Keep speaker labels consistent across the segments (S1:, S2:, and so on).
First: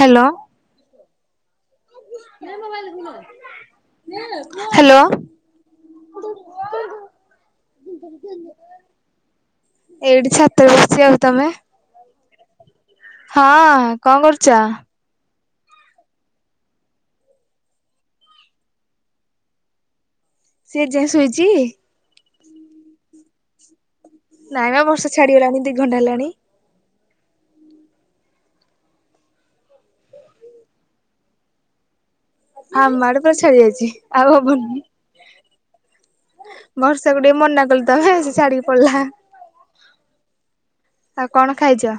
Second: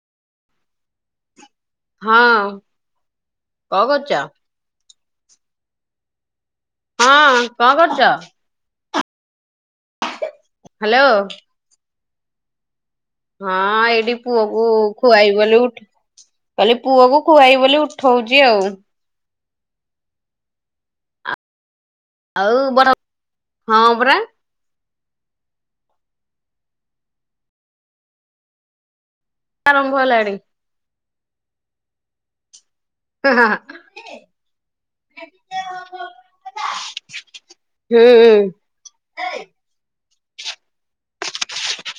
S1: Hello.
S2: ହଁ କଣ କରୁଛ?
S1: ହ୍ୟାଲୋ।
S2: ହଁ କଣ କରୁଛ?
S1: ଏଇଠି ଛାତରେ
S2: ହ୍ୟାଲୋ
S1: ବସିଛି ଆଉ ତମେ?
S2: ହଁ ଏଇଠି
S1: କଣ କରୁଛ?
S2: ପୁଅକୁ ଖୁଆଇ ବୋଲି ଉଠ କଲି ପୁଅ କ ଖୁଆଇ ବୋଲି ଉଠଉଛି ଆଉ।
S1: ସିଏ ଏଯାଏ ଶୋଇଛି।
S2: ଆଉ ବର ହଁ ପରା।
S1: ନାଇଁ ବର୍ଷା ଛାଡ଼ିଗଲାଣି ଦି ଘଣ୍ଟା ହେଲାଣି।
S2: ଆରମ୍ଭ ହେଲାଣି।
S1: ହଁ ଆମ ଆଡ଼େ ପୁରା ଛାଡି ଯାଇଛି ଆଉ ହବନି। ବର୍ଷାକୁ ଟିକେ ମନା କଲେ
S2: ହୁଁ
S1: ତମେ ସେ ଛାଡିକି ଲା ଆଉ କଣ ଖାଇଛ?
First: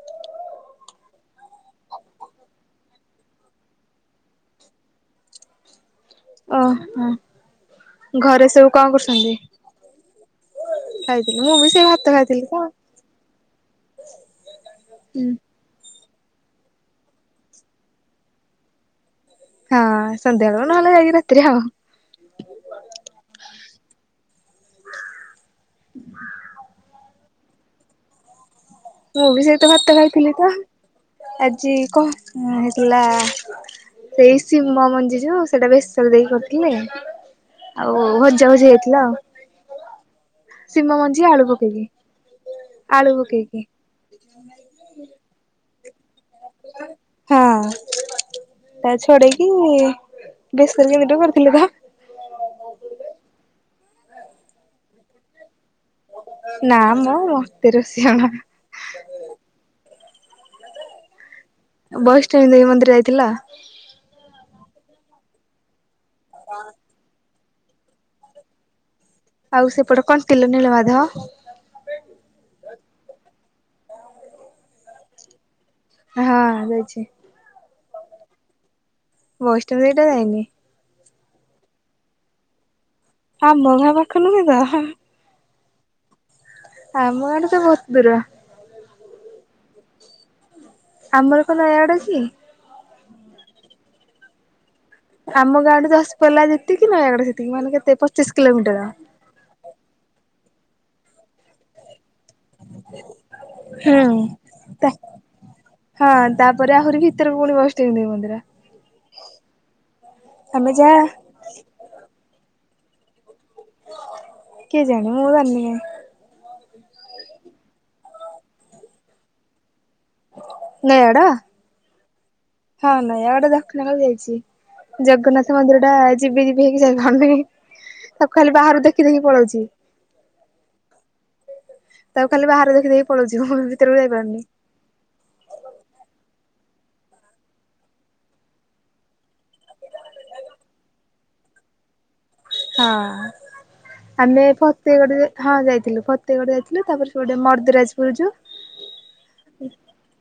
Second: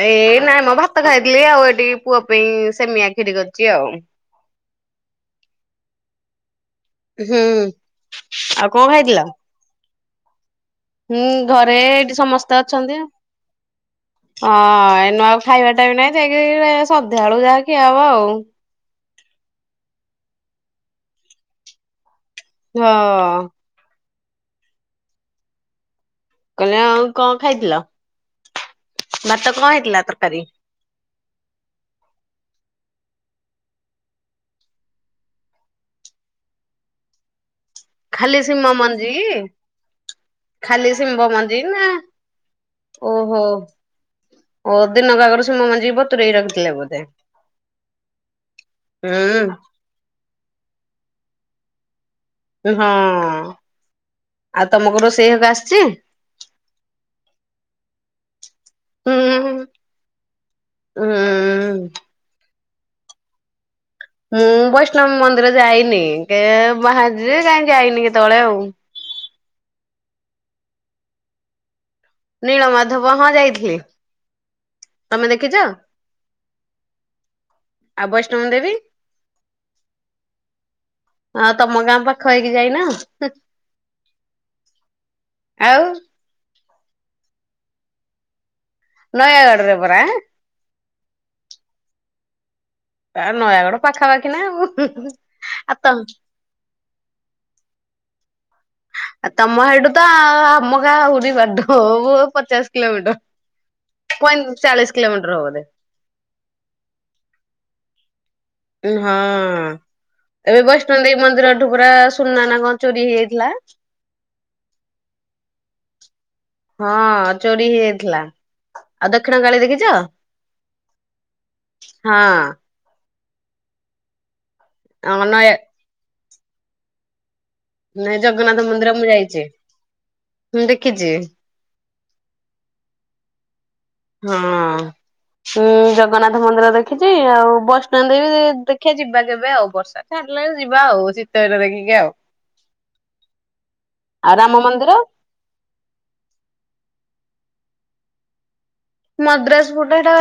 S2: ଏଇ ନାଇଁ ମଁ ଭାତ ଖାଇଥିଲି ଆଉ ଏଠି ପୁଅ ପାଇଁ ସେମିଆଖିରି କରିଛି ଆଉ।
S1: ଓହୋ
S2: ହୁଁ
S1: ଘରେ
S2: ଆଉ
S1: ସବୁ କଣ
S2: ଖାଇଥିଲ?
S1: କରୁଛନ୍ତି?
S2: ହୁଁ
S1: ଖାଇଥିଲି ମୁଁ ବି
S2: ଘରେ
S1: ସେଇ ଭାତ
S2: ଏଇଠି
S1: ଖାଇଥିଲି ତ
S2: ସମସ୍ତେ ଅଛନ୍ତି ହଁ ନୂଆ ଖାଇବାଟା ବି ନାହିଁ ଯାଇକି ସନ୍ଧ୍ୟାବେଳୁ ଯାହା ଖିଆ ହବ ଆଉ।
S1: ହଁ ସନ୍ଧ୍ୟାବେଳ ନହେଲେ ଯାଇକି ରାତିରେ ଆଉ।
S2: ହଁ। କହିଲେ ଆଉ କଣ ଖାଇଥିଲ।
S1: ମୁଁ ବି ସେଇ
S2: କଣ
S1: ତ ଭାତ
S2: ହେଇଥିଲା
S1: ଖାଇଥିଲି
S2: ତରକାରୀ?
S1: ତ ଆଜି କହ ହେଇଥିଲା ସେଇ ସିମ ମଞ୍ଜି ଯୋଉ ସେଟା ବେଶର ଦେଇକି କରିଥିଲେ। ଆଉ
S2: ଖାଲି
S1: ହଜା ହୁଜି
S2: ଶିମ
S1: ହେଇଥିଲା
S2: ମଞ୍ଜି
S1: ଆଉ।
S2: ଖାଲି
S1: ସିମ ମଞ୍ଜି
S2: ଶିମ୍ବ
S1: ଆଳୁ
S2: ନା
S1: ପକେଇକି। ଆଳୁ
S2: ଓହୋ
S1: ପକେଇକି
S2: ଓ ଦିନକ ଆଗରୁ ସିମ ମଞ୍ଜି ବତୁରେଇ ରଖ୍
S1: ହଁ ତା ଛଡ଼େଇକି
S2: ହୁଁ
S1: ଗେସ୍ କରିକି ନିଡ଼ୁ କରିଥିଲି ତ।
S2: ଉଁ ହଁ ଆଉ ତମୂକୁ ରୋଷେଇ ହକା ଆସିଚି?
S1: ନାଁ ମ ମତେ ରୋଷେଇ ଅଣ
S2: ହୁଁ ହୁଁ ଉଁ
S1: ବୈଷ୍ଣବୀ ଦେଇ ମନ୍ଦିର ଆଇଥିଲ?
S2: ମୁଁ ବୈଷ୍ଣବ ମନ୍ଦିର ଯାଇନି କେ ବାହାରଚି ଯେ କାଇଁ ଯାଇନି କେତଳେ ଆଉ।
S1: ଆଉ ସେପଟ କଣ୍ଟିଲୋ ନୀଳମାଧବ?
S2: ନୀଳମାଧବ ହଁ ଯାଇଥିଲି। ତମେ ଦେଖିଚ?
S1: ଅ ହ ଯାଇଛି।
S2: ଆଉ ବୈଷ୍ଣବ ଦେବୀ?
S1: ବୈଷ୍ଟ ଦେଇଟା ଯାଇନି।
S2: ଅ ତମ ଗାଁ ପାଖ ହେଇକି ଯାଇନ?
S1: ହଁ ମଘା ପାଖ ନୁହେଁ ତ?
S2: ଆଉ?
S1: ଆମ ଗାଁଠୁ ତ ବୋହୁତ ଦୂର।
S2: ନୟାଗଡ଼ରେ ପରା।
S1: ଆମର କୋ ନୟାଅଡ଼ ଅଛି କି?
S2: ଆ ନୟାଗଡ଼ ପାଖାପାଖି ନା ଆଉ।
S1: ଆମ
S2: ଆଉ
S1: ଗାଁଠୁ
S2: ତମ
S1: ଦଶପଲ୍ଲା ଯେତିକି ନୟାଗଡ଼ ସେତିକି ମାନେ କେତେ ପଚିଶ କିଲୋମିଟର୍।
S2: ଆ ତମ ହେଠୁ ତ ଆମ ଗାଁ ଆହୁରି ବାଟ ବୁଅ ପଚାଶ୍ କିଲମିଟ
S1: ହୁଁ
S2: ପଇଁ ଚାଳିଶ କିଲୋମିଟର୍ ହବ ବୋଧେ।
S1: ହଁ ତାପରେ ଆହୁରି ଭିତୁରୁକୁ ପୁଣି ବୈଷ୍ଣବୀ ଦେବୀ ମନ୍ଦିର।
S2: ଉନ୍ ହଁ ଏବେ
S1: ଆମେ ଯାହା
S2: ବୈଷ୍ଣଦେବୀ ମନ୍ଦିରଠୁ ପରା ସୁନା ନାଁ କଁ ଚୋରି ହେଇଯାଇଥିଲା।
S1: କେଜାଣି ମୁଁ ଜାନି କାଇଁ।
S2: ହଁ ଚୋରି ହେଇଯାଇଥିଲା। ଆଉ ଦକ୍ଷିଣ କାଳୀ ଦେଖିଚ?
S1: ନୟାଅଡ଼?
S2: ହଁ।
S1: ହଁ ନୟାଗଡ଼ ଦକ୍ଷିଣ କାଳୀ ଯାଇଚି।
S2: ନୟା
S1: ଜଗନ୍ନାଥ ମନ୍ଦିରଟା ଯିବି ଯିବି ହେଇକି ଯାଇପାରୁନେଇ।
S2: ନାଇଁ ଜଗନ୍ନାଥ ମନ୍ଦିର ମୁଁ ଯାଇଚି ହୁଁ ଦେଖିଚି।
S1: ତାକୁ ଖାଲି ବାହାରେ ଦେଖିଦେଇ ପଳଉଚି ମୁଁ। ଭିତରକୁ
S2: ହଁ।
S1: ଯାଇପାରୁନି
S2: ଉଁ ଜଗନ୍ନାଥ ମନ୍ଦିର ଦେଖିଚି ଆଉ ବୈଷ୍ଣଦେବୀ ଦେ ଦେଖିଆ ଯିବା କେବେ ଆଉ ବର୍ଷା ତା ଛାଡ଼ିଲାଉ ଯିବା ଆଉ ଶୀତ ଦିନ ଦେଖିକି ଆଉ।
S1: ହଁ
S2: ଆଉ
S1: ଆମେ
S2: ରାମ ମନ୍ଦିର
S1: ଫତେଗଡ଼ ଯେ ହଁ ଯାଇଥିଲୁ ଫତେଗଡ଼ ଯାଇଥିଲୁ ତାପରେ ସେପଟେ ମର୍ଦ୍ଦରାଜପୁର ଯୋଉ।
S2: ମଦ୍ରାସପୁଟା ହେଟା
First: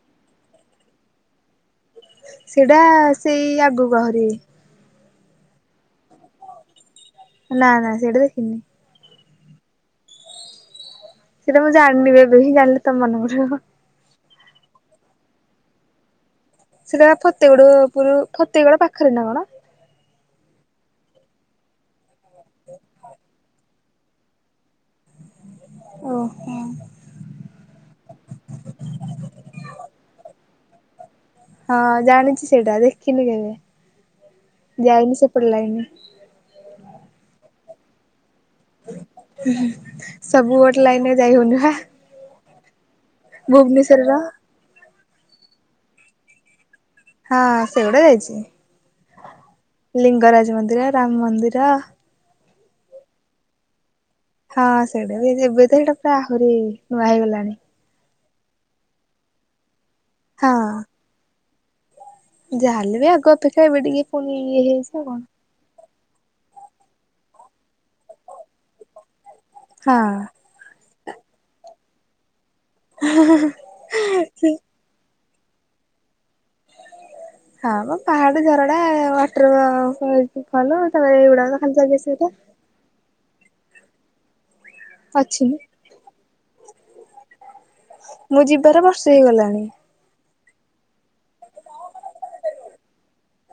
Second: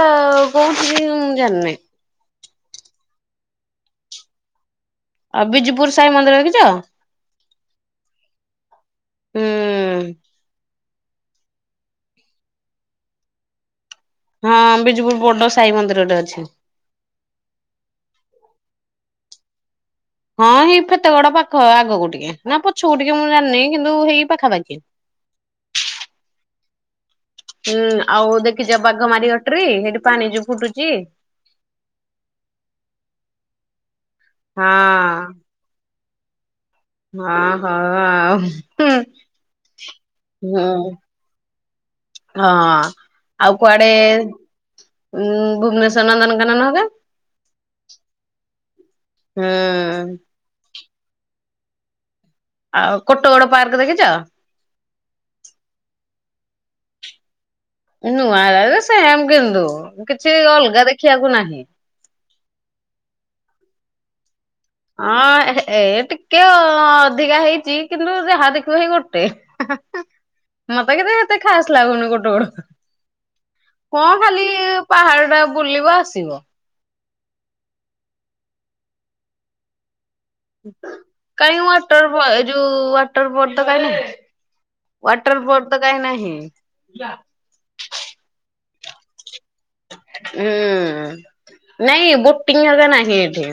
S2: କୋଉଠି କି ମୁଁ ଜାଣନେଇ।
S1: ସେଟା ସେଇ ଆଗୁକୁ ଆହୁରି।
S2: ଆଉ ବିଜୁପୁର ସାଇ ମନ୍ଦିର ଦେଖିଚ?
S1: ଏ ନାଁ ନାଁ ସେଇଟା ଦେଖିନି।
S2: ହୁଁ। ହୁଁ।
S1: ସେଟା ମୁଁ ଜାଣିନି ବେ ଏବେ ହିଁ ଜାଣିଲି ତମମାନଙ୍କ ଠାରୁ।
S2: ହଁ ବିଜୁପୁର ବଡ଼ ସାଇ ମନ୍ଦିରଟେ ଅଛି।
S1: ସେଟା ଫତେଗଡ ପୁରରୁ ଫତେଗଡ ପାଖରେ ନା କଣ?
S2: ହଁ ସେଇ ଫେତେଗଡ ପାଖ ଆଗକୁ ଟିକେ ନା ପଛକୁ ଟିକେ ମୁଁ ଜାିନି କିନ୍ତୁ ହେଇ ପାଖାପାଖି।
S1: ଓ ହୋ।
S2: ହୁଁ ଆଉ ଦେଖିଛ ବାଘ ମାରି ଘଟି ସେଠି ପାଣି ଯୋଉ ଫୁଟୁଛି।
S1: ହଁ ଜାଣିଛି ସେଇଟା ଦେଖିନି କେବେ
S2: ହଁ
S1: ଯାଇନି ସେପଟ ଲାଇନି।
S2: ହଁ ହଁ ଆଉ।
S1: ସବୁ
S2: ହୁଁ
S1: ଗୋଟେ ଲାଇନରେ ଯାଇ ହଉନି ପା।
S2: ହଁ ଆଉ କୁଆଡେ ଭୁବନେଶ୍ଵର ନନ୍ଦନକାନନରେ
S1: ହଁ ସେଗୁଡା ଯାଇଛି
S2: ହୁଁ।
S1: ଲିଙ୍ଗରାଜ ମନ୍ଦିର, ରାମ ମନ୍ଦିର
S2: ଆଉ କୋଟ ଗୋଡ ପାର୍କ ଦେଖିଛ?
S1: ହଁ ସେଇଟା ବି ଏବେ ତ ସେଇଟା ପୁରା ଆହୁରି ନୂଆ ହେଇଗଲାଣି।
S2: ନୂଆ ସେମ କିନ୍ତୁ କିଛି ଅଲଗା ଦେଖିବାକୁ ନାହିଁ।
S1: ଯାହାେଲେ ବି ଆଗ ଅପେକ୍ଷା ଏବେ ଟିକେ ପୁଣି ଇଏ ହେଇଛି। ଆଉ
S2: ହଁ ଏ ଟିକେ ଅଧିକା ହେଇଛି କିନ୍ତୁ ଯାହା ଦେଖିବ ହଇ ଗୋଟେ।
S1: କଣ
S2: ମତେ କେତେ କେତେ ଖାସ ଲାଗୁନ କୋଟେ
S1: ହଁ।
S2: ହଁ ଖାଲି ପାହାଡ ଟା ବୁଲିବ ଆସିବ।
S1: ହଁ ମୋ ପାହାଡ ଝରଡା ୱାଟର ଖଲୁ ତାମ ଏଇଗୁଡାକ ଖାଲି ସହିତ।
S2: ଉ ୱାଟର ବୋର୍ଡ ତ କାହିଁ ନାହିଁ ୱାଟର
S1: ଅଛି।
S2: ବୋର୍ଡ। ତ କାଇଁ ନାହିଁ।
S1: ମୁଁ ଯିବାର ବର୍ଷେ ହେଇଗଲାଣି।
S2: ହୁଁ ନାଇଁ ବୋଟିଂଗ ନାହିଁ ଏଠି।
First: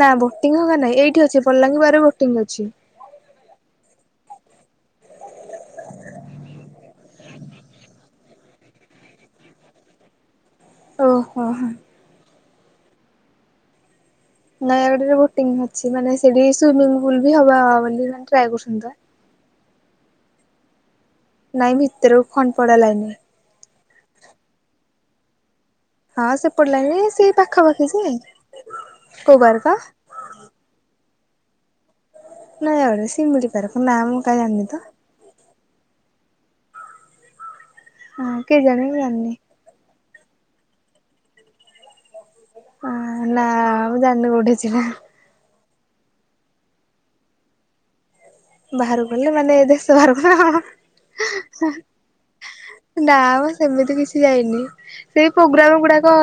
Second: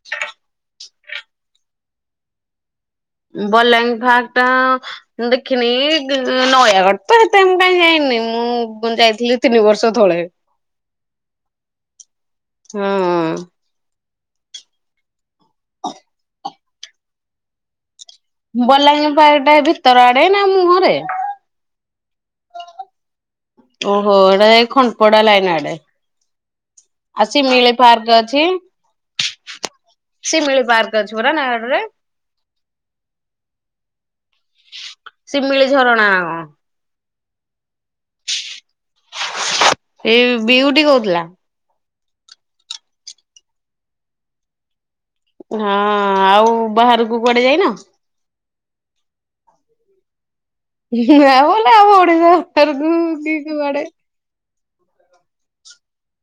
S1: ନା ବୋଟିଂ ହଁ ନାଇଁ ଏଇଠି ଅଛି ବଲାଙ୍ଗୀ ବରେ ବୋଟିଂ ଅଛି।
S2: ବଲାଙ୍ଗୀ ଭାଗ ଟା ମୁଁ ଦେଖିନି ନୟାଗଡ ତ ଏତେ କାଇହିଁ ଯାଇନି ମୁଁ ଯାଇଥିଲି ତିନି ବର୍ଷ ତଳେ ହ
S1: ଓହୋ ହୋ।
S2: ହୁଁ।
S1: ନୟାଗଡରେ ବୋଟିଂ ଅଛି ମାନେ ସେଠି ସୁଇମିଙ୍ଗ ପୁଲ ବି ହବ ବୋଲି ଟ୍ରାଏ କରୁଛନ୍ତି ତ।
S2: ବଲାଙ୍ଗୀ ପାଖ ଟା ଭିତର ଆଡେ ନା ମୁହଁରେ।
S1: ନାଇଁ ଭିତରକୁ ଖଣ୍ଡେ ପଡା ଲାଗନି।
S2: ଓହୋ ଏଇଟା ଖଣ୍ଡପଡ଼ାଲା ଲାଇନା ଆଡେ।
S1: ହଁ ସେ ପଡିଲଣିି
S2: ଆଉ
S1: ସେ
S2: ଶିମିଳି
S1: ପାଖାପାଖି
S2: ପାର୍କ
S1: ସେ
S2: ଅଛି।
S1: କୋଉ ବାରକା?
S2: ଶିମିଳି ପାକ ଅଛି ପା ନା ଆଡରେ।
S1: ନୟାଗଡ଼ ଆ ସିମିଳି ପକୁ ନା ମୁଁ କାଇଁ ଜାଣିନି ତ
S2: ଶିମିଳି ଝରଣା।
S1: ହଁ କେଜାଣି ମୁଁ ଜାଣିନି।
S2: ଏଇ ବିୟୁଟି କହୁଥିଲା।
S1: ହଁ ନା ମୁଁ ଜାଣିନ କୋଉଠି ଅଛି?
S2: ହଁ ଆଉ ବାହାରକୁ କୁଆଡେ ଯାଇନ?
S1: ବାହାରକୁ ଗଲେ ମାନେ ଏ ଦେଶ ବାହାର
S2: ହଁ ଆବଲେ ଆଡେ
S1: ନା
S2: କି
S1: ମ
S2: କୁଆଡେ?
S1: ସେମିତି କିଛି ଯାଇନି ସେଇ ପ୍ରୋଗ୍ରାମ ଗୁଡାକ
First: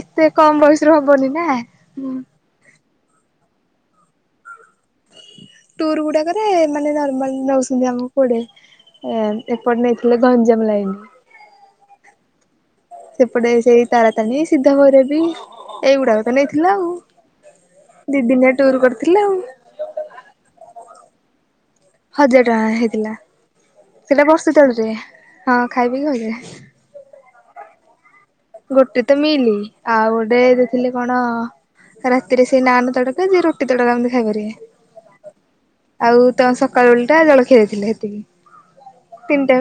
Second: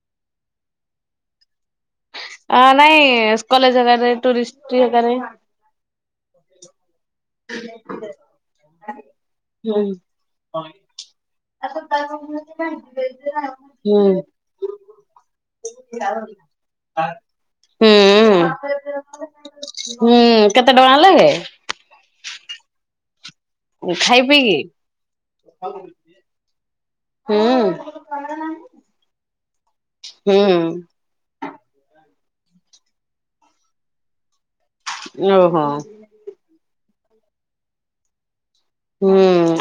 S1: ଏତେ କମ ବୟସରେ ହବନି ନାଁ।
S2: ଆ ନାଇଁ କଲେଜ ହେଗାରେ ଟରିଷ୍ଟ ହେଗାରେ
S1: ଟୁର୍ ଗୁଡାକରେ ମାନେ ନର୍ମାଲ ନଉଛନ୍ତି ଆମ କୋଡେ
S2: ହୁଁ
S1: ଏପଟେ ନେଇଥିଲେ ଗଞ୍ଜାମ ଲାଇନ।
S2: [inaudible]
S1: ସେପଟେ ସେଇ
S2: ହୁଁ।
S1: ତାରାତାଣୀ ସିଧା ଭୈର ବି ଏଇଗୁଡାକ ତ ନେଇଥିଲା ଆଉ।
S2: ହୁଁ
S1: ଦି ଦିନିଆ ଟୁୁର କରିଥିଲେ ଆଉ।
S2: ହୁଁ କେତେ ଟଙ୍କା ଲାଗେ?
S1: ହଜାର ଟଙ୍କା ହେଇଥିଲା
S2: ଖାଇ
S1: ଥିଲା ବର୍ଷ
S2: ପିଇକି?
S1: ତଳରେ ହଁ ଖାଇବକି ହଜ
S2: ହୁଁ।
S1: ଗୋଟେ ତ ମିଲି ଆଉ ଗୋଟେ ଥିଲେ
S2: ହୁଁ
S1: କଣ ରାତିରେ ସେଇ ନାନ ତଡକା ଯେ ରୁଟି ତଡକା ଏମିତି ଖାଇପାରିବେ।
S2: ଓହୋ।
S1: ଆଉ ତ ସକାଳୁ ବେଳଟା ଜଳଖିଆ ଦେଇଥିଲେ ସେତିକି।
S2: ହୁଁ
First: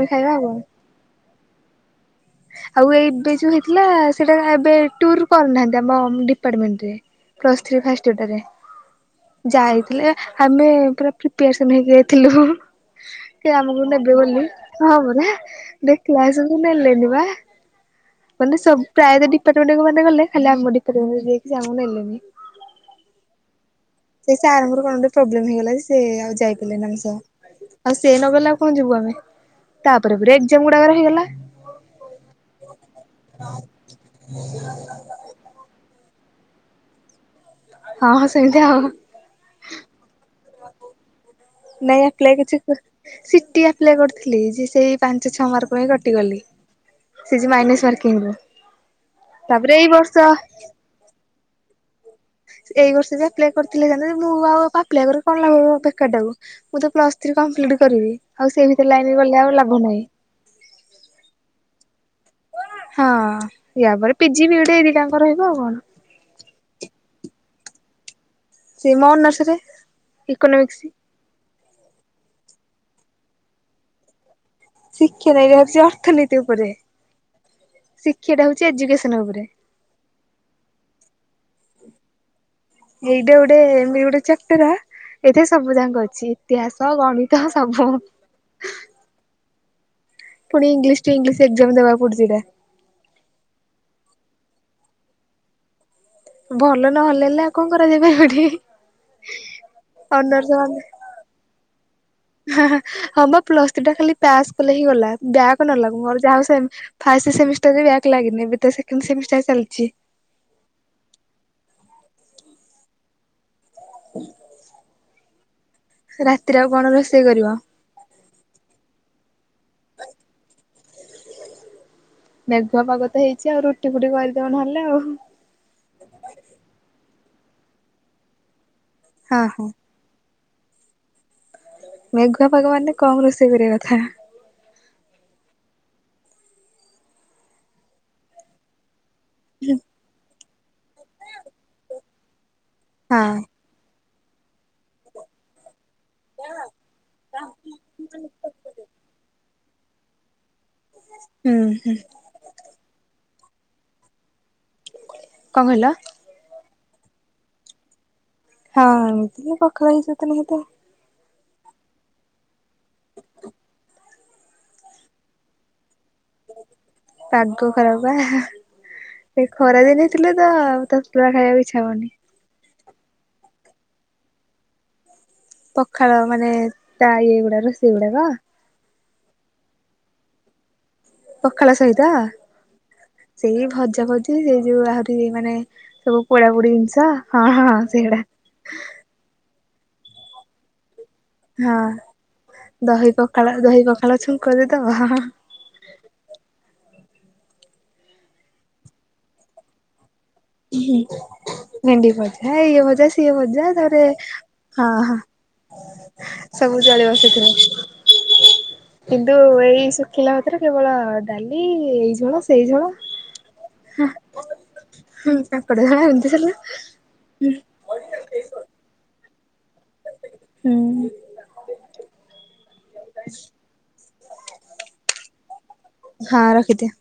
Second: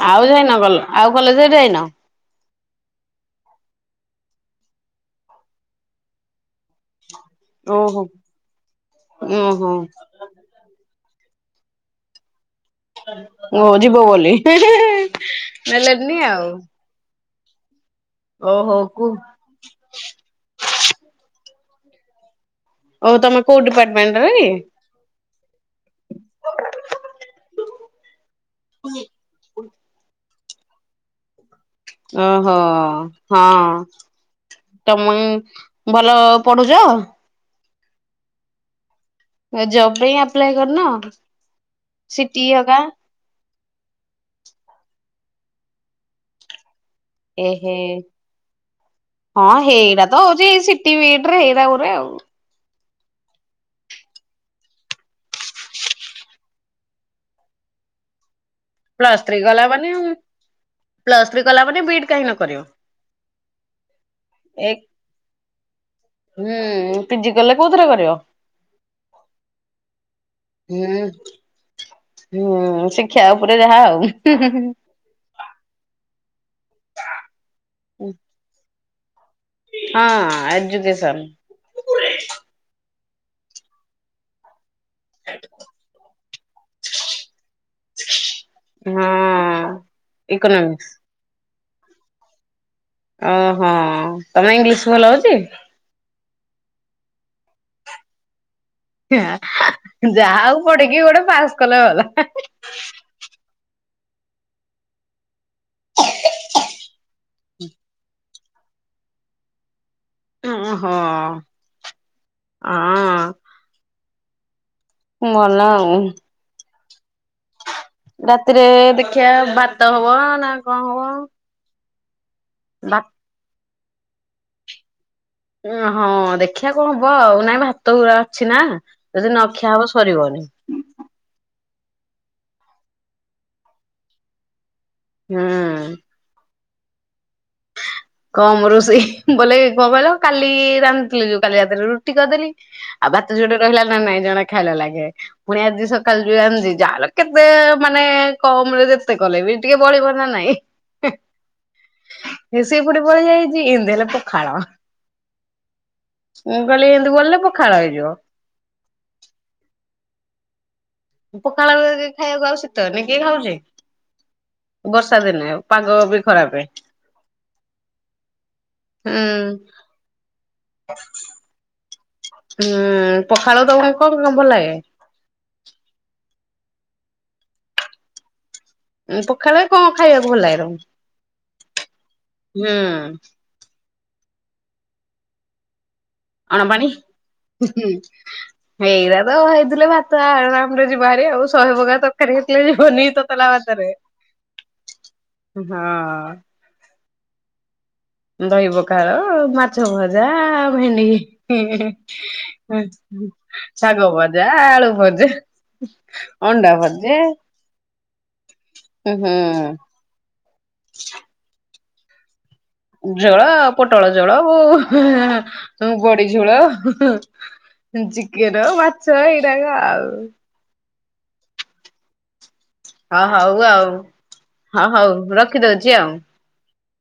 S2: ଆଉ ଯାଇନ କ ଆଉ କଲେକ ଯାଇନ?
S1: ଆଉ ଏବେ ଯୋଉ ହେ ସେଟା ଏବେ ଟୁର କରୁନାହାନ୍ତି ଆମ ଡିପାର୍ଟମେଣ୍ଟରେ। ପ୍ଲସ୍ ଥ୍ରୀ ଫାଷ୍ଟ
S2: ଓହୋ।
S1: ଟିଆର ଟା ରେ
S2: ଓହୋ
S1: ଯାଇଥିଲେ। ଆମେ ପୁରା ପ୍ରିପାରେସନ୍ ହେଇକି ଯାଇଥିଲୁ। ସେ
S2: ଓ
S1: ଆମକୁ
S2: ଯିବ
S1: ନେବେ ବୋଲି ହଁ ବରା
S2: ନେଲେନି
S1: ଦେଖିଲା
S2: ଆଉ।
S1: ସବୁ ନେଲେନି ବା। ମାନେ
S2: ଓହୋ
S1: ସବ
S2: କୁ
S1: ପ୍ରାୟତ ଡିପାର୍ଟମେଣ୍ଟ କ ମାନେ ଗଲେ ଖାଲି ଆମ ଡିପାର୍ଟମଣ୍ଟରେ ଯାଉ [unintelligible] ନେଲେନି
S2: ଓଉ ତମେ କୋଉ ଡିପାର୍ମେଣ୍ଟ?
S1: ସେଇ ସାର୍ କଣ ଗୋଟେ ପ୍ରୋବ୍ଲେମ ହେଇଗଲା ଯେ ସେ ଆଉ ଯାଇପାଇଲେନି ଆମ ସହ ଆଉ ସେ ନଗଲେ ଆଉ କଣ ଯିବୁ ଆମେ ତାପରେ ପୁର ସେ ଗୁଡାକରେ ହେଇଗଲା।
S2: ଓହୋ ହଁ, ତ ମ ଭଲ ପଢୁଚ?
S1: ହଁଁ ସେମିତି ଆଉ।
S2: ଜବ୍ ପାଇଁ ଆପ୍ଲାଏ କରିନ?
S1: ନାଇଁ ଆପ୍
S2: ସିଟି
S1: କିଛି
S2: ହକା?
S1: ସିଟି ଆପ୍ଲାଏ କରୁଥିଲି ଯେ ସେଇ ପାଞ୍ଚ ଛଅ ମାର୍କ ପାଇଁ କଟିଗଲି। ସେ
S2: ଏହେ
S1: ମାଇନସ ମର୍କିଙ୍ଗି ରୁ ତାପରେ ଏଇ ବର୍ଷ
S2: ଇଟ ରେ ହେଇରାଉରେ ଆଉ
S1: ଏଇ ବର୍ଷ ବି ଆପ୍ଲାଏ କରିଥିଲେ ଜ ମୁଁ ଆଉ ଆପ୍ଲାଏ [unintelligible] କଣ ଲାଗ ବେକାର ଟାକୁ ମୁଁ ତ ପ୍ଲସ ଥ୍ରୀ କମ୍ପ୍ଲିଟ କରିବି ଆଉ ସେ ଭିତରେ ଲାଇନ ଗଲେ ଆଉ ଲାଭ ନାହିଁ।
S2: ପ୍ଲସ ଥ୍ରୀ କଲା ମାନେ ବିଟ୍ କାହିଁ ନ କରିବୁ।
S1: ହଁ ୟା ପରେ ପି ଜି, ବି ଡି ଏହି ଦିଇ ଟାଙ୍କ ରହିବ ଆଉ କଣ?
S2: ହୁଁ ପି ଜି କଲେ କୋଉ ଥରେ କରିବ?
S1: ସେ ମୋ ଅନର୍ସ ରେ ଇକୋନୋମିକ୍ସ।
S2: ହୁଁ ହୁଁ ଶିକ୍ଷା ଉପରେ ଯାହା ଆଉ।
S1: ଶିକ୍ଷାଟ ଏଇଟା ହୋଉଚି ଅର୍ଥନୀତି ଉପରେ ଶିକ୍ଷାଟା ହୋଉଚି ଏଜୁକସନରେ।
S2: ହଁ ଏଜୁକସନ।
S1: ଏଇଟା ଗୋଟେ [unintelligible] ଏଥିରେ ସବୁ ଯାକ ଅଛି ଇତିହାସ ଗଣିତ ସବୁ।
S2: ହଁ।
S1: ପୁଣି
S2: economics
S1: English two English exam ଦେବା ପଡୁଥିଲା
S2: ଓହୋ ତମେ ଇଂଲିଶ ଭଲ ହୋଉଚି?
S1: ଭଲ ନହେଲେ ହେଲେ ଆଉ କଣ କରାଯାଇ [unintelligible]
S2: ଯାହା
S1: ଅନର୍ସ
S2: ହୋଉ ପଡିକି ଗୋଟେ ପାସ୍ କଲେ ଗଲା।
S1: ହଁ ହଁ ହମ ପ୍ଲସ ଥ୍ରି ଟା ଖାଲି ପାସ୍ କଲେ ହେଇ ଗଲା, ଵ୍ୟାକ୍ ନ ଲାଗୁ ମୋର ଯାହା ହୋଊ ସେମ୍ ଫାଷ୍ଟ ସେମିଷ୍ଟାରରେ ବ୍ୟାକ ଲାଗିନି, ଏବେ ତ ସେକେଣ୍ଡ ସେମିଷ୍ଟାର ଚାଲିଚି।
S2: ଓ ହଁ ହ
S1: ହୁ।
S2: ମଲାଉ
S1: ରାତିରେ ଆଉ କଣ ରୋଷେଇ କରିବ?
S2: ରାତିରେ ଦେଖିବା ଭାତ ହବ ନା କଣ ହବ?
S1: ମେଘୁଆ
S2: ଭାତ
S1: ପାଗ ତ ହେଇଚି ଆଉ ରୁଟି ଫୁଟି କରିଦେବ ନହେଲେ ଆଉ।
S2: ଉ ହଁ ଦେଖିବା କଣ ହବ ଆଉ ନାଇଁ ଭାତ ଗୁୁରା ଅଛି ନା ଯଦି
S1: ହଁ ହଁ
S2: ନଖିଆ ହବ ସରିବନି।
S1: ମେଘୁଆ ପାଗ ମାନେ କମ ରୋଷେଇ କରିବା କଥା।
S2: ହୁଁ। କମ ରୋଷେଇ। ବୋଲେ କଣ କହିଲ କାଲି ରାନ୍ଧିଥିଲି ଯୋଉ କାଲି ରାତିରେ ରୁଟି କରିଦେଲି। ଆଉ
S1: ହଁ
S2: ଭାତ ଯୋଡେ ରହିଲା ନା ନାଇଁ ଜଣେ ଖାଇଲା ଲାଗେ ପୁଣି ଆଜି ସ କାଲି ଯୋଉ [unintelligible] ଯାହେଲେ କେତେ ମାନେ କମ ରେ ଯେତେ କଲେ ବି ଟିକେ ବଳିବ ନା ନାଇଁ।
S1: ଉଁ ହୁଁ।
S2: ସେ ପଟେ ବଳିଯାଇଚି ଇନ୍ତୀ ହେଲେ ପଖାଳ
S1: କଣ କହିଲ?
S2: ମୁଁ କହିଲି ଏମିତି ବଳିଲେ ପଖାଳ ହେଇଯିବ।
S1: ହଁପଖାଳ ହେଇଯିବ। [unintelligible]
S2: ପଖାଳ ଖାଇବାକୁ ଆଉ ଶୀତ ଦିନେ କିଏ ଖାଉଚି। ବର୍ଷା ଦିନେ ପାଗ ବି ଖରାପ।
S1: ପାଗ ଖରାପ ପା।
S2: ହୁଁ
S1: ଏ ଖରାଦିନ ଥିଲେ ତ ତତଲା ଖାଇବାକୁ ଇଚ୍ଛା ହବନି।
S2: ହୁଁ ପଖାଳ ତମକୁ କଣ କଣ ଭଲ ଲାଗେ?
S1: ପଖାଳ ମାନେ ତା ଇଏ ଗୁଡା ରୋଷେଇ ଗୁଡାକ?
S2: ପଖାଳରେ କଣ ଖାଇବାକୁ ଭଲ ଲାଗେ ତମକୁ?
S1: ପଖାଳ ସହିତ
S2: ହୁଁ
S1: ସେଇ ଭଜା ଭଜି, ସେଇ ଯୋଉ ଆହୁରି ମାନେ ସବୁ ପୋଡ଼ା
S2: ଅଣ
S1: ପୋଡ଼ି
S2: ପାଣି
S1: ଜିନିଷ। ହଁ ହଁ ସେଇଡ଼ା।
S2: ଏତକ ହେଇଥିଲେ ଭାତ ଆରାମରେ ଯିବ ଭାରି ଆଉ। ଶହେ
S1: ହଁ
S2: ପ୍ରକାର ତରକାରି ହେଇଥିଲେ ବି ଯିବନି
S1: ଦହି ପଖାଳ
S2: ତତଲା ଭାତ
S1: ଦହି
S2: ରେ।
S1: ପଖାଳ ଛୁଙ୍କ ଦେଇଦବ ହଁ
S2: ହଁ। ଦହି ପଖାଳ ଆଉ ମା ମାଛ ଭଜା ଭେଣ୍ଡି
S1: ଭେଣ୍ଡି ଭଜା ଇଏ ଭଜା ସିଏ ଭଜା ତାପରେ
S2: ଶାଗ, ଭଜା,
S1: ହଁ
S2: ଆଳୁ
S1: ହଁ
S2: ଭଜା, ଅଣ୍ଡା
S1: ସବୁ ଚଳିବ
S2: ଭଜା।
S1: ସେଥିରେ
S2: ଉଁ
S1: କିନ୍ତୁ ଏଇ ଶୁଖିଲା ଭାତରେ କେବଳ ଡାଲି ଏଇ ଝୋଳ ସେଇ ଝୋଳ।
S2: ଝୋଳ ପୋଟଳ ଝୋଳ ଓ ହୁଁ ହୁଁ
S1: କାଙ୍କଡ
S2: ହୁଁ
S1: ଝୋଳ
S2: ବଡି
S1: ଏମିତି ସରିଲା
S2: ଝୋଳ ହୁଁ। ଚିକେନ, ମାଛ ଏଇରାକ ଆଉ।
S1: ହୁଁ।
S2: ହ ହଉ ଆଉ ହଁ ହଉ ରଖିଦଉଛି ଆଉ।
S1: ହଁ ରଖିଦିଅ।